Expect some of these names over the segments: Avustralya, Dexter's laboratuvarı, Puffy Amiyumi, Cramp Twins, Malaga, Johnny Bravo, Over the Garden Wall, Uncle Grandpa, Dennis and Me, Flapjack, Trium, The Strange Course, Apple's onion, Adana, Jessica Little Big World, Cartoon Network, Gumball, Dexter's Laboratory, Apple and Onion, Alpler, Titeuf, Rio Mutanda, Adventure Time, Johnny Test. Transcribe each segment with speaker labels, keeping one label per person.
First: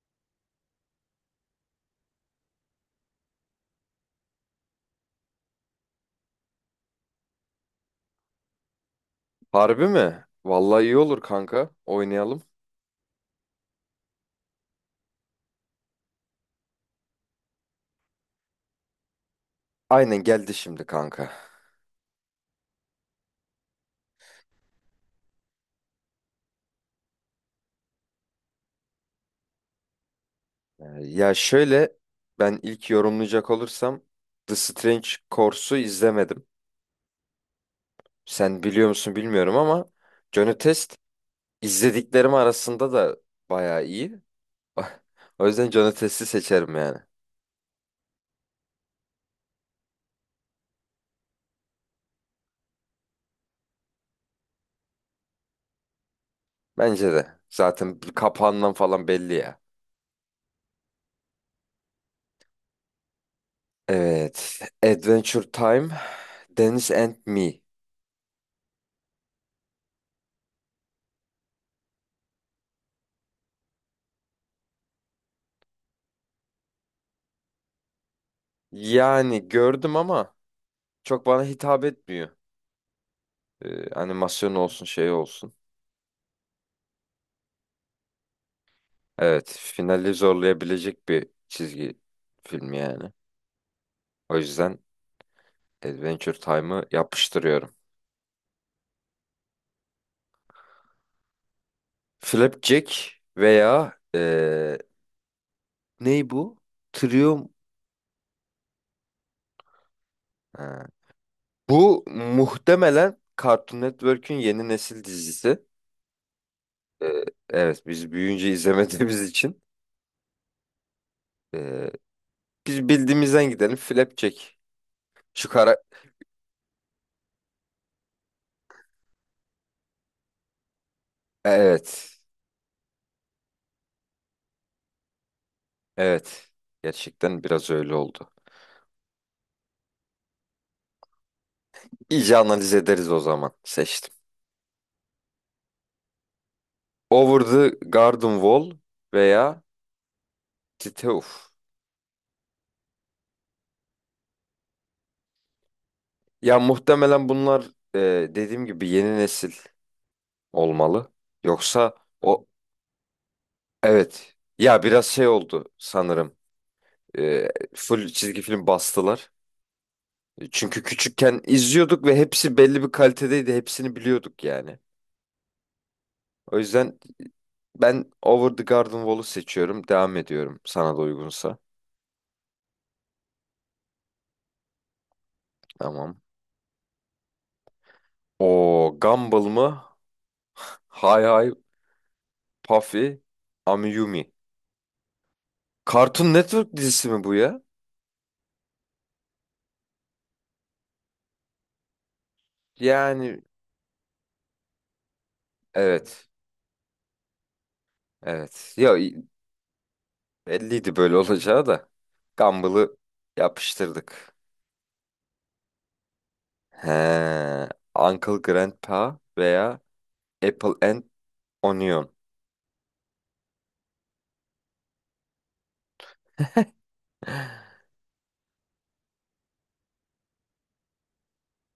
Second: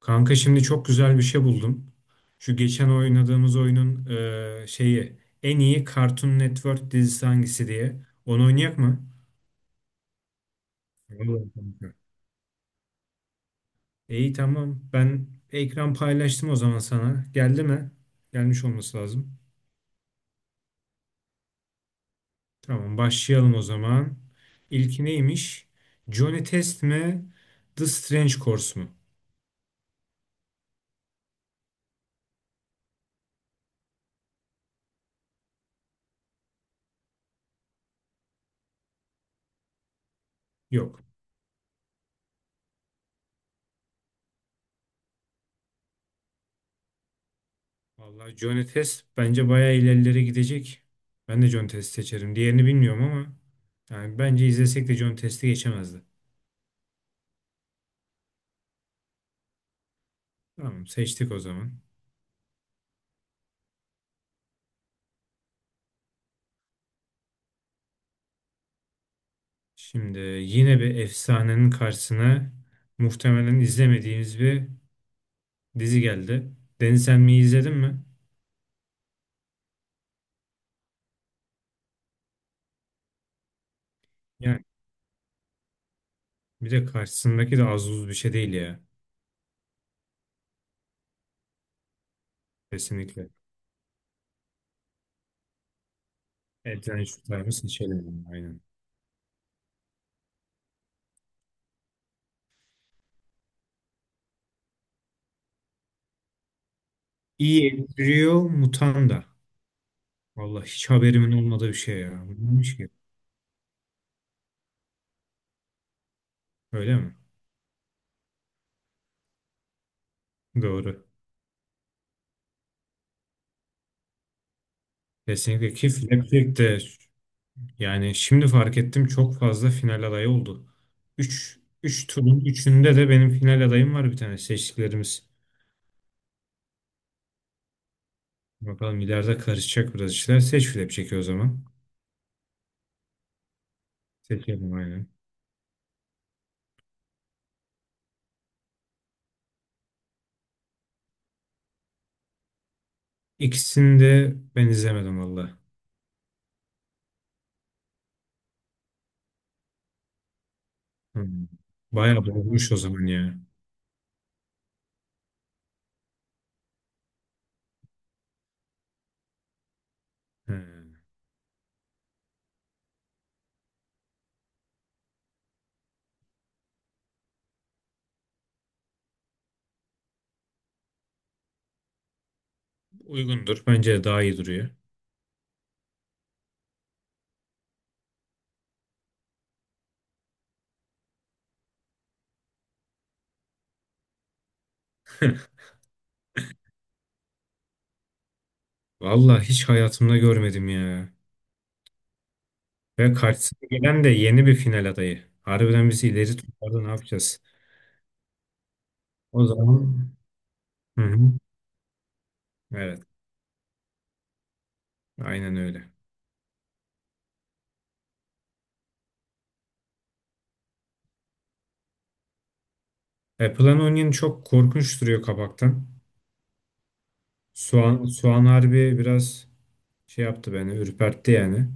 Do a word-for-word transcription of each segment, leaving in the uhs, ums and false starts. Speaker 1: Kanka şimdi çok güzel bir şey buldum. Şu geçen oynadığımız oyunun e, şeyi en iyi Cartoon Network dizisi hangisi diye. Onu oynayak mı?
Speaker 2: Harbi mi? Vallahi iyi olur
Speaker 1: Vallahi
Speaker 2: kanka.
Speaker 1: kanka.
Speaker 2: Oynayalım.
Speaker 1: İyi tamam. Ben ekran paylaştım o zaman sana. Geldi mi? Gelmiş olması lazım.
Speaker 2: Aynen geldi şimdi kanka.
Speaker 1: Tamam başlayalım o zaman. İlki neymiş? Johnny Test mi? The Strange Course mu?
Speaker 2: Ee, ya şöyle ben ilk yorumlayacak olursam The Strange Course'u izlemedim. Sen biliyor musun bilmiyorum ama Johnny Test
Speaker 1: Yok.
Speaker 2: izlediklerim arasında da bayağı iyi. O yüzden Johnny Test'i seçerim yani.
Speaker 1: Vallahi Johnny Test bence bayağı ilerilere gidecek. Ben de Johnny Test seçerim. Diğerini bilmiyorum ama yani bence izlesek de Johnny Test'i geçemezdi.
Speaker 2: Bence de. Zaten kapağından falan belli ya.
Speaker 1: Tamam seçtik o zaman.
Speaker 2: Evet. Adventure Time, Dennis and Me.
Speaker 1: Şimdi yine bir efsanenin karşısına muhtemelen izlemediğimiz bir dizi geldi. Deniz sen mi izledin mi?
Speaker 2: Yani gördüm ama çok bana hitap etmiyor. Ee, animasyon
Speaker 1: Yani
Speaker 2: olsun şey olsun.
Speaker 1: bir de karşısındaki de az buz bir şey değil ya.
Speaker 2: Evet, finali zorlayabilecek bir çizgi filmi yani.
Speaker 1: Kesinlikle.
Speaker 2: O yüzden Adventure Time'ı
Speaker 1: Adventure Time'ı
Speaker 2: yapıştırıyorum.
Speaker 1: seçelim. Aynen.
Speaker 2: Flapjack veya ee, ney bu? Trium.
Speaker 1: Rio Mutanda. Vallahi
Speaker 2: Ha.
Speaker 1: hiç haberimin olmadığı bir şey
Speaker 2: Bu
Speaker 1: ya. Bu neymiş ki?
Speaker 2: muhtemelen Cartoon Network'ün yeni nesil dizisi.
Speaker 1: Öyle mi?
Speaker 2: Ee, evet, biz büyüyünce izlemediğimiz için
Speaker 1: Doğru.
Speaker 2: ee, biz bildiğimizden gidelim. Flapjack. Şu
Speaker 1: Kesinlikle
Speaker 2: kara...
Speaker 1: ki Flapjack de yani şimdi fark ettim çok fazla final adayı oldu. Üç üç
Speaker 2: Evet.
Speaker 1: turun üçünde de benim final adayım var bir tane seçtiklerimiz.
Speaker 2: Evet. Gerçekten biraz öyle oldu.
Speaker 1: Bakalım ileride karışacak biraz işler. Seç Flapjack'i o zaman.
Speaker 2: İyice analiz ederiz o zaman. Seçtim.
Speaker 1: Seçelim aynen.
Speaker 2: Over the Garden Wall veya Titeuf.
Speaker 1: İkisini de ben izlemedim valla.
Speaker 2: Ya muhtemelen bunlar e, dediğim gibi yeni nesil olmalı.
Speaker 1: Hmm.
Speaker 2: Yoksa
Speaker 1: Bayağı
Speaker 2: o
Speaker 1: bozmuş o zaman ya.
Speaker 2: evet. Ya biraz şey oldu sanırım. E, full çizgi film bastılar.
Speaker 1: He.
Speaker 2: Çünkü küçükken izliyorduk ve hepsi belli bir kalitedeydi. Hepsini biliyorduk yani. O yüzden ben Over the Garden Wall'u seçiyorum. Devam ediyorum sana da uygunsa.
Speaker 1: Uygundur. Bence de daha iyi duruyor.
Speaker 2: Tamam. O Gumball mı? Hay hay Puffy, Amiyumi. Cartoon Network dizisi mi bu ya?
Speaker 1: Valla hiç hayatımda görmedim ya. Ve
Speaker 2: Yani
Speaker 1: karşısına gelen de yeni bir final adayı. Harbiden bizi
Speaker 2: evet.
Speaker 1: ileri tutardı ne yapacağız?
Speaker 2: Evet. Ya i-
Speaker 1: O zaman
Speaker 2: belliydi
Speaker 1: hı
Speaker 2: böyle
Speaker 1: hı.
Speaker 2: olacağı da. Gumball'ı
Speaker 1: Evet,
Speaker 2: yapıştırdık.
Speaker 1: aynen öyle.
Speaker 2: He. Uncle Grandpa veya Apple and Onion.
Speaker 1: Apple'ın onion çok korkunç duruyor kapaktan. Soğan, soğan harbi biraz şey yaptı beni, ürpertti yani.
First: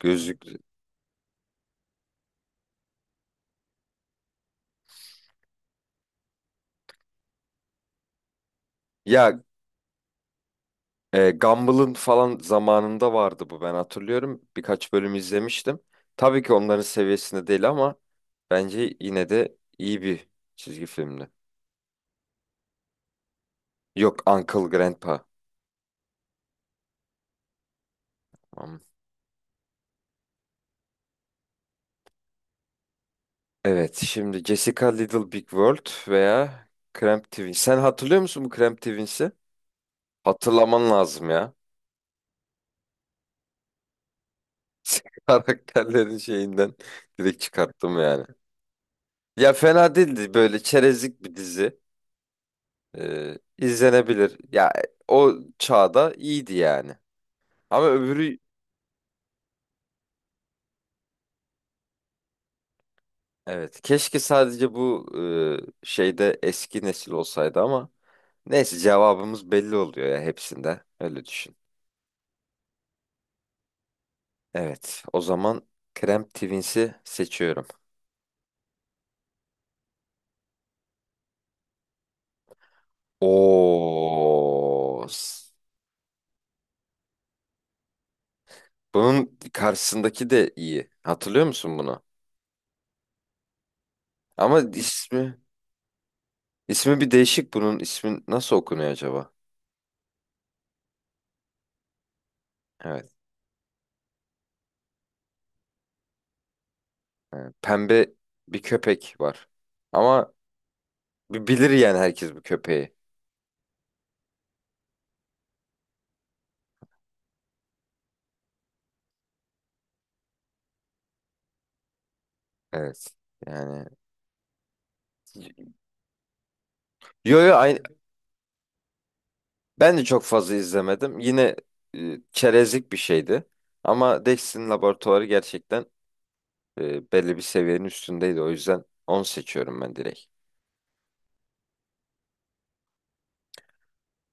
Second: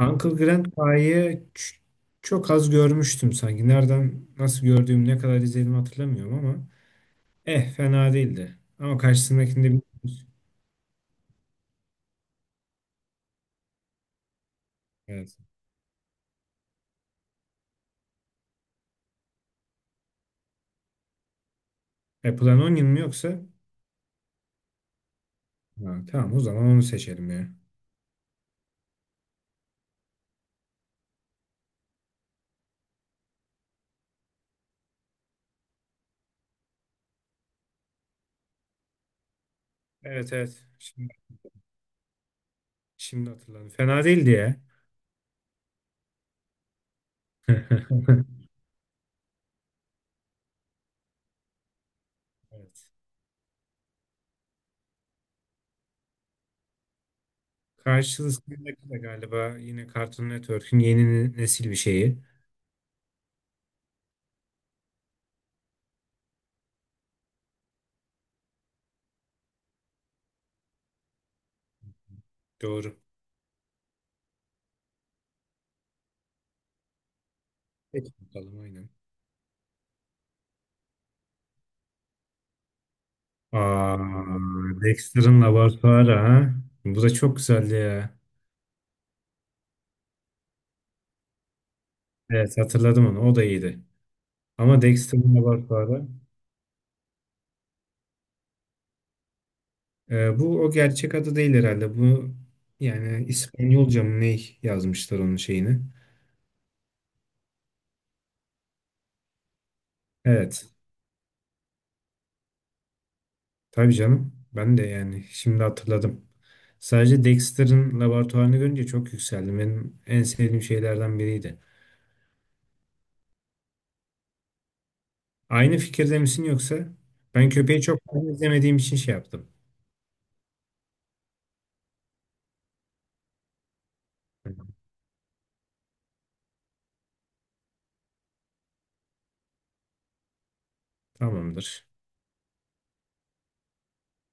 Speaker 1: Uncle Grand Pie'yi ç- çok az görmüştüm sanki. Nereden, nasıl gördüğüm, ne kadar izledim hatırlamıyorum ama eh fena değildi. Ama
Speaker 2: Ya
Speaker 1: karşısındakinde bir...
Speaker 2: e, Gumball'ın falan zamanında vardı bu ben hatırlıyorum. Birkaç bölüm
Speaker 1: Evet.
Speaker 2: izlemiştim. Tabii ki onların seviyesinde değil ama bence yine de iyi bir çizgi filmdi.
Speaker 1: Apple'ın onion mu yoksa?
Speaker 2: Yok Uncle Grandpa.
Speaker 1: Ha, tamam o zaman onu seçelim ya.
Speaker 2: Evet, şimdi Jessica Little Big World veya Cramp Twins. Sen hatırlıyor musun bu Cramp Twins'i?
Speaker 1: Evet evet.
Speaker 2: Hatırlaman
Speaker 1: Şimdi,
Speaker 2: lazım ya.
Speaker 1: şimdi hatırladım. Fena değildi ya.
Speaker 2: Karakterlerin şeyinden direkt çıkarttım yani. Ya fena değildi böyle çerezlik bir dizi.
Speaker 1: Evet.
Speaker 2: Ee, izlenebilir. Ya o çağda iyiydi yani. Ama öbürü
Speaker 1: Karşısında galiba yine Cartoon Network'ün yeni nesil bir şeyi.
Speaker 2: evet keşke sadece bu e, şeyde eski nesil olsaydı ama neyse cevabımız belli oluyor ya hepsinde. Öyle düşün.
Speaker 1: Doğru.
Speaker 2: Evet. O zaman Cramp Twins'i seçiyorum.
Speaker 1: Peki. Bakalım aynen. Aa,
Speaker 2: Oo.
Speaker 1: Dexter'ın
Speaker 2: S-
Speaker 1: laboratuvarı ha. Bu da çok güzeldi ya.
Speaker 2: Bunun karşısındaki de iyi. Hatırlıyor musun bunu?
Speaker 1: Evet hatırladım onu. O da iyiydi.
Speaker 2: Ama
Speaker 1: Ama Dexter'ın
Speaker 2: ismi
Speaker 1: laboratuvarı.
Speaker 2: ismi bir değişik bunun. İsmi nasıl okunuyor acaba?
Speaker 1: E, bu o gerçek adı değil herhalde. Bu
Speaker 2: Evet.
Speaker 1: yani İspanyolca mı ne yazmışlar onun şeyini.
Speaker 2: e, Pembe bir köpek var. Ama
Speaker 1: Evet.
Speaker 2: bi- bilir yani herkes bu köpeği.
Speaker 1: Tabii canım. Ben de yani şimdi hatırladım. Sadece Dexter'ın laboratuvarını görünce çok yükseldim. Benim en sevdiğim şeylerden biriydi.
Speaker 2: Evet. Yani
Speaker 1: Aynı fikirde misin yoksa?
Speaker 2: yo
Speaker 1: Ben
Speaker 2: yo aynı,
Speaker 1: köpeği çok fazla izlemediğim için şey yaptım.
Speaker 2: ben de çok fazla izlemedim. Yine e, çerezlik bir şeydi. Ama Dex'in laboratuvarı gerçekten E, belli bir seviyenin üstündeydi. O yüzden on seçiyorum ben direkt.
Speaker 1: Tamamdır.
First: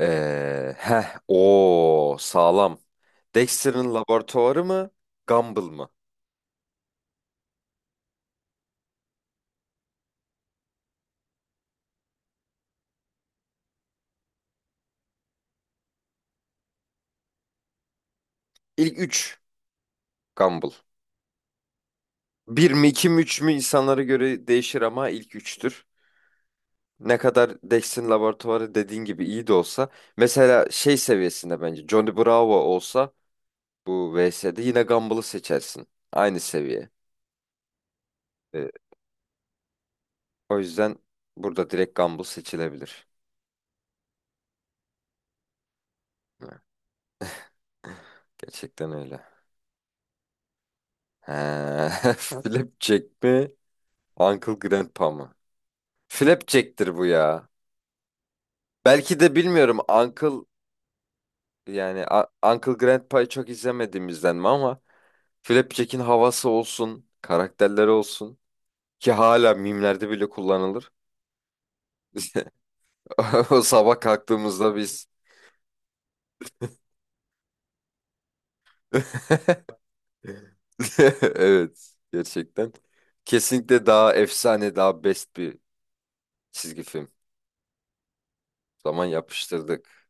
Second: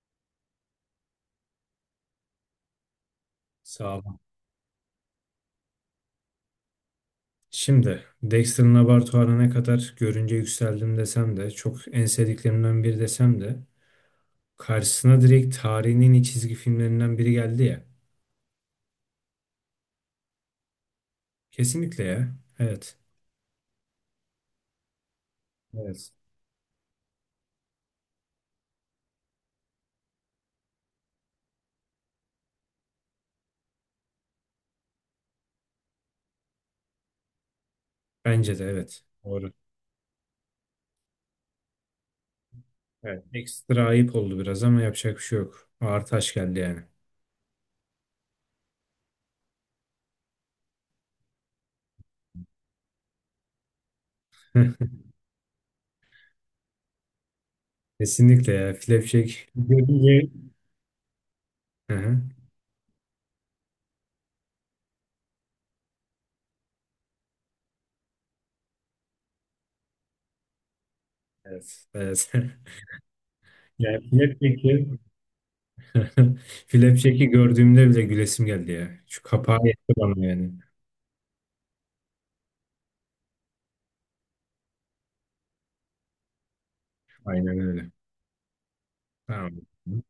Speaker 2: Ee, heh, o sağlam. Dexter'ın
Speaker 1: Sağ ol.
Speaker 2: laboratuvarı mı? Gumball mı?
Speaker 1: Şimdi Dexter'ın laboratuvarına ne kadar görünce yükseldim desem de çok en sevdiklerimden biri desem de karşısına direkt tarihinin en iyi çizgi filmlerinden biri geldi ya.
Speaker 2: İlk üç. Gumball.
Speaker 1: Kesinlikle ya.
Speaker 2: Bir mi
Speaker 1: Evet.
Speaker 2: iki mi üç mü insanlara göre değişir ama ilk üçtür.
Speaker 1: Evet.
Speaker 2: Ne kadar Dexter'ın laboratuvarı dediğin gibi iyi de olsa. Mesela şey seviyesinde bence Johnny Bravo olsa bu V S'de yine Gumball'ı seçersin. Aynı seviye.
Speaker 1: Bence de
Speaker 2: Ee,
Speaker 1: evet. Doğru.
Speaker 2: o yüzden burada direkt Gumball seçilebilir.
Speaker 1: Evet. Ekstra ayıp oldu biraz ama yapacak bir şey yok. Ağır taş geldi
Speaker 2: Ha,
Speaker 1: yani.
Speaker 2: gerçekten öyle. He, Flapjack mi? Uncle Grandpa mı? Flapjack'tir bu ya.
Speaker 1: Kesinlikle ya.
Speaker 2: Belki de
Speaker 1: Flapjack.
Speaker 2: bilmiyorum
Speaker 1: Görünce.
Speaker 2: Uncle
Speaker 1: Hı
Speaker 2: yani
Speaker 1: hı.
Speaker 2: A- Uncle Grandpa'yı çok izlemediğimizden mi ama Flapjack'in havası olsun, karakterleri olsun ki hala mimlerde bile kullanılır.
Speaker 1: Evet. Evet.
Speaker 2: O sabah
Speaker 1: Yani
Speaker 2: kalktığımızda
Speaker 1: Flapjack'i
Speaker 2: biz
Speaker 1: Flapjack'i gördüğümde bile gülesim geldi ya. Şu kapağı yetti bana yani.
Speaker 2: evet, gerçekten. Kesinlikle daha efsane, daha best bir çizgi film.
Speaker 1: Aynen öyle.
Speaker 2: Zaman
Speaker 1: Tamam.
Speaker 2: yapıştırdık.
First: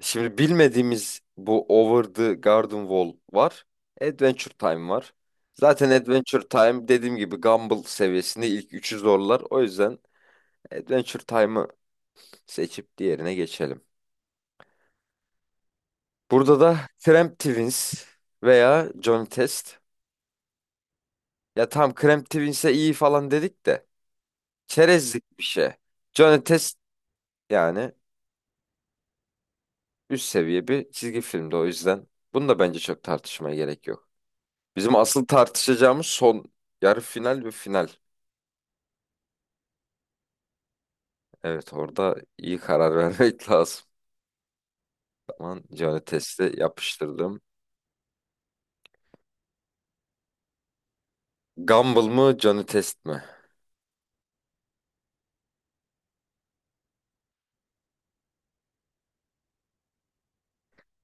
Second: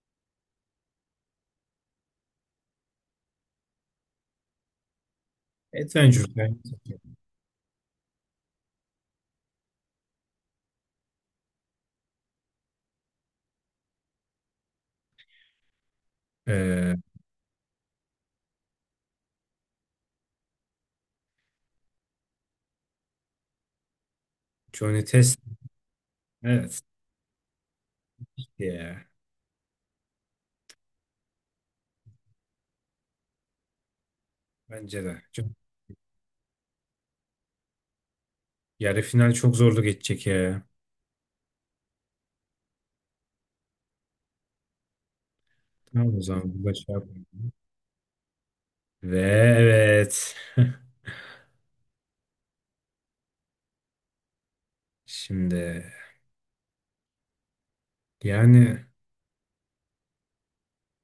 Speaker 2: Şimdi bilmediğimiz bu Over the Garden Wall var. Adventure Time var. Zaten
Speaker 1: Adventure
Speaker 2: Adventure
Speaker 1: Time.
Speaker 2: Time dediğim gibi Gumball seviyesinde ilk üçü zorlar. O yüzden Adventure Time'ı seçip diğerine geçelim. Burada da
Speaker 1: Ee,
Speaker 2: Cramp Twins veya Johnny Test. Ya tam Cramp Twins'e iyi falan dedik de
Speaker 1: Johnny
Speaker 2: çerezlik
Speaker 1: Test.
Speaker 2: bir şey. Johnny Test
Speaker 1: Evet.
Speaker 2: yani
Speaker 1: Ya.
Speaker 2: üst seviye bir çizgi filmdi o yüzden. Bunu da bence çok tartışmaya gerek yok. Bizim
Speaker 1: Bence de.
Speaker 2: asıl
Speaker 1: Çok-
Speaker 2: tartışacağımız son yarı final ve final.
Speaker 1: Yarı final çok zorlu geçecek ya.
Speaker 2: Evet orada iyi karar vermek lazım. Tamam Johnny
Speaker 1: Tamam o
Speaker 2: Test'i
Speaker 1: zaman. Bu da şey
Speaker 2: yapıştırdım.
Speaker 1: yapmayalım. Ve evet.
Speaker 2: Gumball mı Johnny Test mi?
Speaker 1: Şimdi yani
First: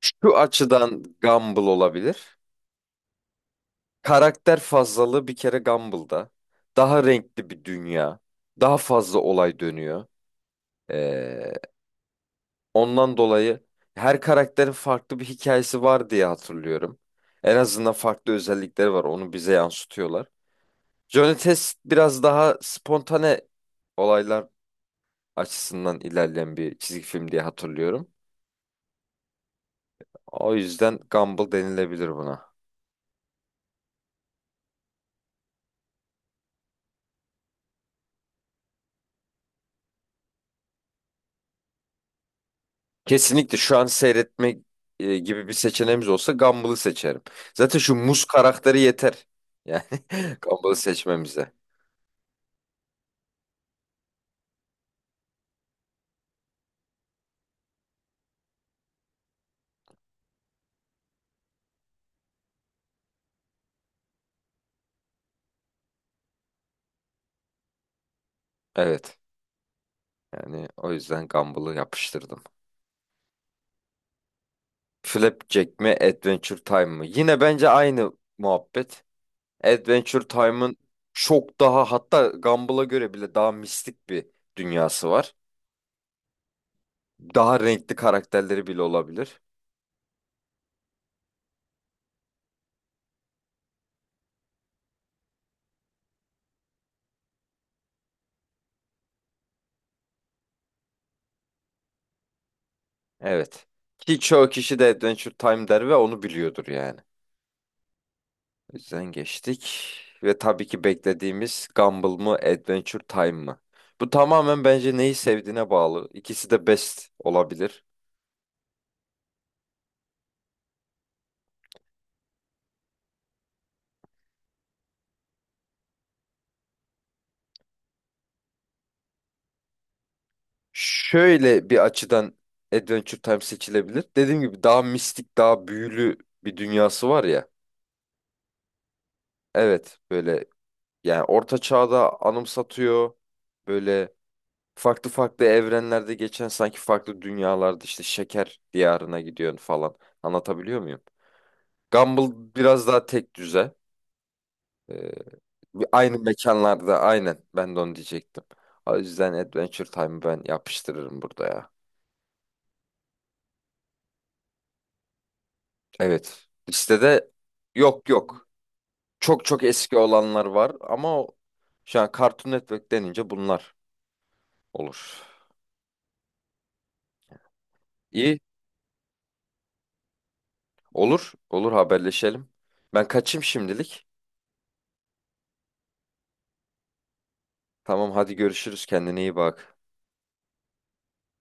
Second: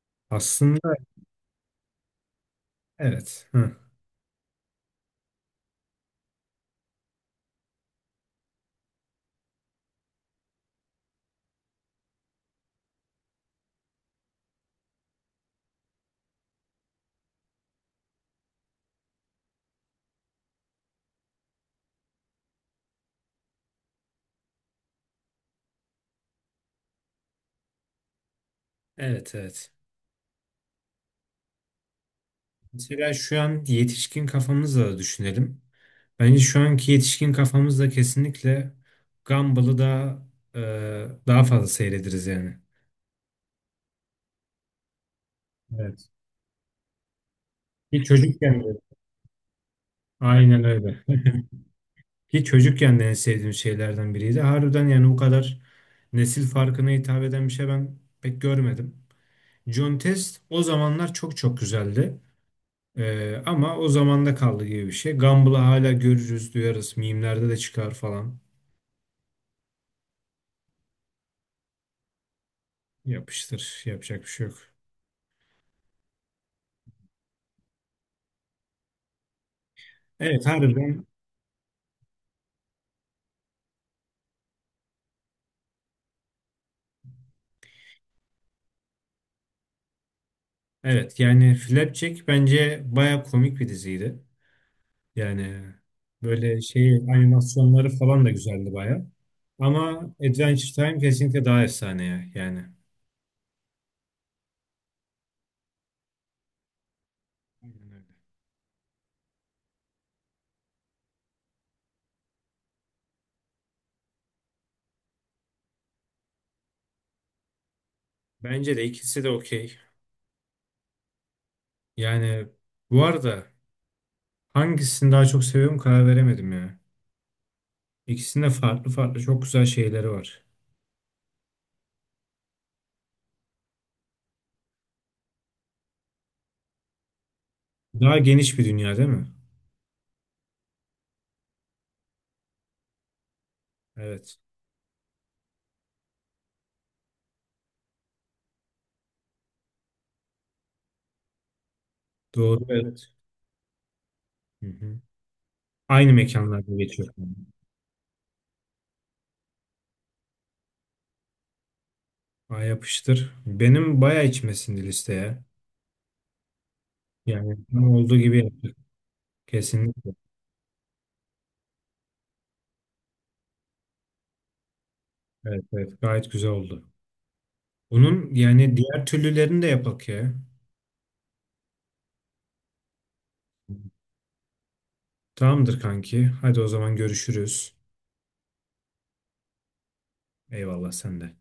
Speaker 2: Şu
Speaker 1: aslında
Speaker 2: açıdan Gumball olabilir.
Speaker 1: evet. Hı.
Speaker 2: Karakter fazlalığı bir kere Gumball'da. Daha renkli bir dünya. Daha fazla olay dönüyor. Ee, ondan dolayı her karakterin farklı bir hikayesi var diye hatırlıyorum. En azından farklı özellikleri var. Onu bize yansıtıyorlar. Johnny Test biraz daha spontane olaylar açısından ilerleyen bir çizgi film diye hatırlıyorum.
Speaker 1: Evet evet.
Speaker 2: O yüzden Gumball denilebilir buna.
Speaker 1: Mesela şu an yetişkin kafamızla da düşünelim. Bence şu anki yetişkin kafamızla kesinlikle Gumball'ı daha e, daha fazla seyrederiz yani.
Speaker 2: Kesinlikle şu an seyretme e, gibi bir seçeneğimiz
Speaker 1: Evet.
Speaker 2: olsa Gumball'ı seçerim. Zaten şu
Speaker 1: Ki
Speaker 2: muz
Speaker 1: çocukken de
Speaker 2: karakteri yeter. Yani
Speaker 1: aynen
Speaker 2: Gumball'ı
Speaker 1: öyle.
Speaker 2: seçmemize.
Speaker 1: Ki çocukken de en sevdiğim şeylerden biriydi. Harbiden yani bu kadar nesil farkına hitap eden bir şey ben pek görmedim. John Test o zamanlar çok çok güzeldi. E, ama o zamanda kaldı gibi bir şey. Gumball'ı hala görürüz, duyarız. Mimlerde de çıkar falan.
Speaker 2: Evet. Yani o yüzden Gumball'ı yapıştırdım.
Speaker 1: Yapıştır. Yapacak bir şey yok.
Speaker 2: Flapjack mi Adventure Time mı? Yine bence aynı muhabbet. Adventure
Speaker 1: Evet
Speaker 2: Time'ın
Speaker 1: harbiden
Speaker 2: çok daha hatta Gumball'a göre bile daha mistik bir dünyası var. Daha renkli karakterleri bile olabilir.
Speaker 1: evet yani Flapjack bence baya komik bir diziydi. Yani böyle şey animasyonları falan da güzeldi baya. Ama Adventure Time kesinlikle daha efsane ya yani.
Speaker 2: Evet. Ki çoğu kişi de Adventure Time der ve onu biliyordur yani.
Speaker 1: Aynen öyle.
Speaker 2: O yüzden geçtik. Ve tabii ki beklediğimiz Gumball mı Adventure Time mı? Bu tamamen bence neyi sevdiğine bağlı. İkisi de best olabilir.
Speaker 1: Bence de ikisi de okey. Yani bu arada hangisini daha çok seviyorum karar veremedim ya. İkisinde farklı farklı çok güzel şeyleri var.
Speaker 2: Şöyle bir açıdan Adventure Time seçilebilir. Dediğim gibi daha mistik, daha büyülü bir dünyası var ya.
Speaker 1: Daha geniş bir dünya değil mi?
Speaker 2: Evet, böyle yani orta çağda anımsatıyor. Böyle
Speaker 1: Evet.
Speaker 2: farklı farklı evrenlerde geçen sanki farklı dünyalarda işte şeker diyarına gidiyorsun falan. Anlatabiliyor muyum? Gumball
Speaker 1: Doğru
Speaker 2: biraz daha
Speaker 1: evet.
Speaker 2: tek düze.
Speaker 1: Hı hı.
Speaker 2: Ee, bir-
Speaker 1: Aynı
Speaker 2: aynı
Speaker 1: mekanlarda
Speaker 2: mekanlarda
Speaker 1: geçiyor.
Speaker 2: aynen ben de onu diyecektim. O yüzden Adventure Time'ı ben yapıştırırım burada ya.
Speaker 1: Ay yapıştır. Benim bayağı içmesin listeye.
Speaker 2: Evet. Listede
Speaker 1: Yani tam
Speaker 2: yok
Speaker 1: olduğu gibi
Speaker 2: yok.
Speaker 1: yaptık.
Speaker 2: Çok çok eski
Speaker 1: Kesinlikle.
Speaker 2: olanlar var ama o- şu an Cartoon Network denince bunlar olur.
Speaker 1: Evet, evet. Gayet güzel oldu. Bunun
Speaker 2: İyi.
Speaker 1: yani diğer türlülerini de yapak ya.
Speaker 2: Olur, olur haberleşelim. Ben kaçayım şimdilik.
Speaker 1: Tamamdır kanki. Hadi o zaman görüşürüz.
Speaker 2: Tamam hadi görüşürüz kendine iyi bak.
Speaker 1: Eyvallah sen de.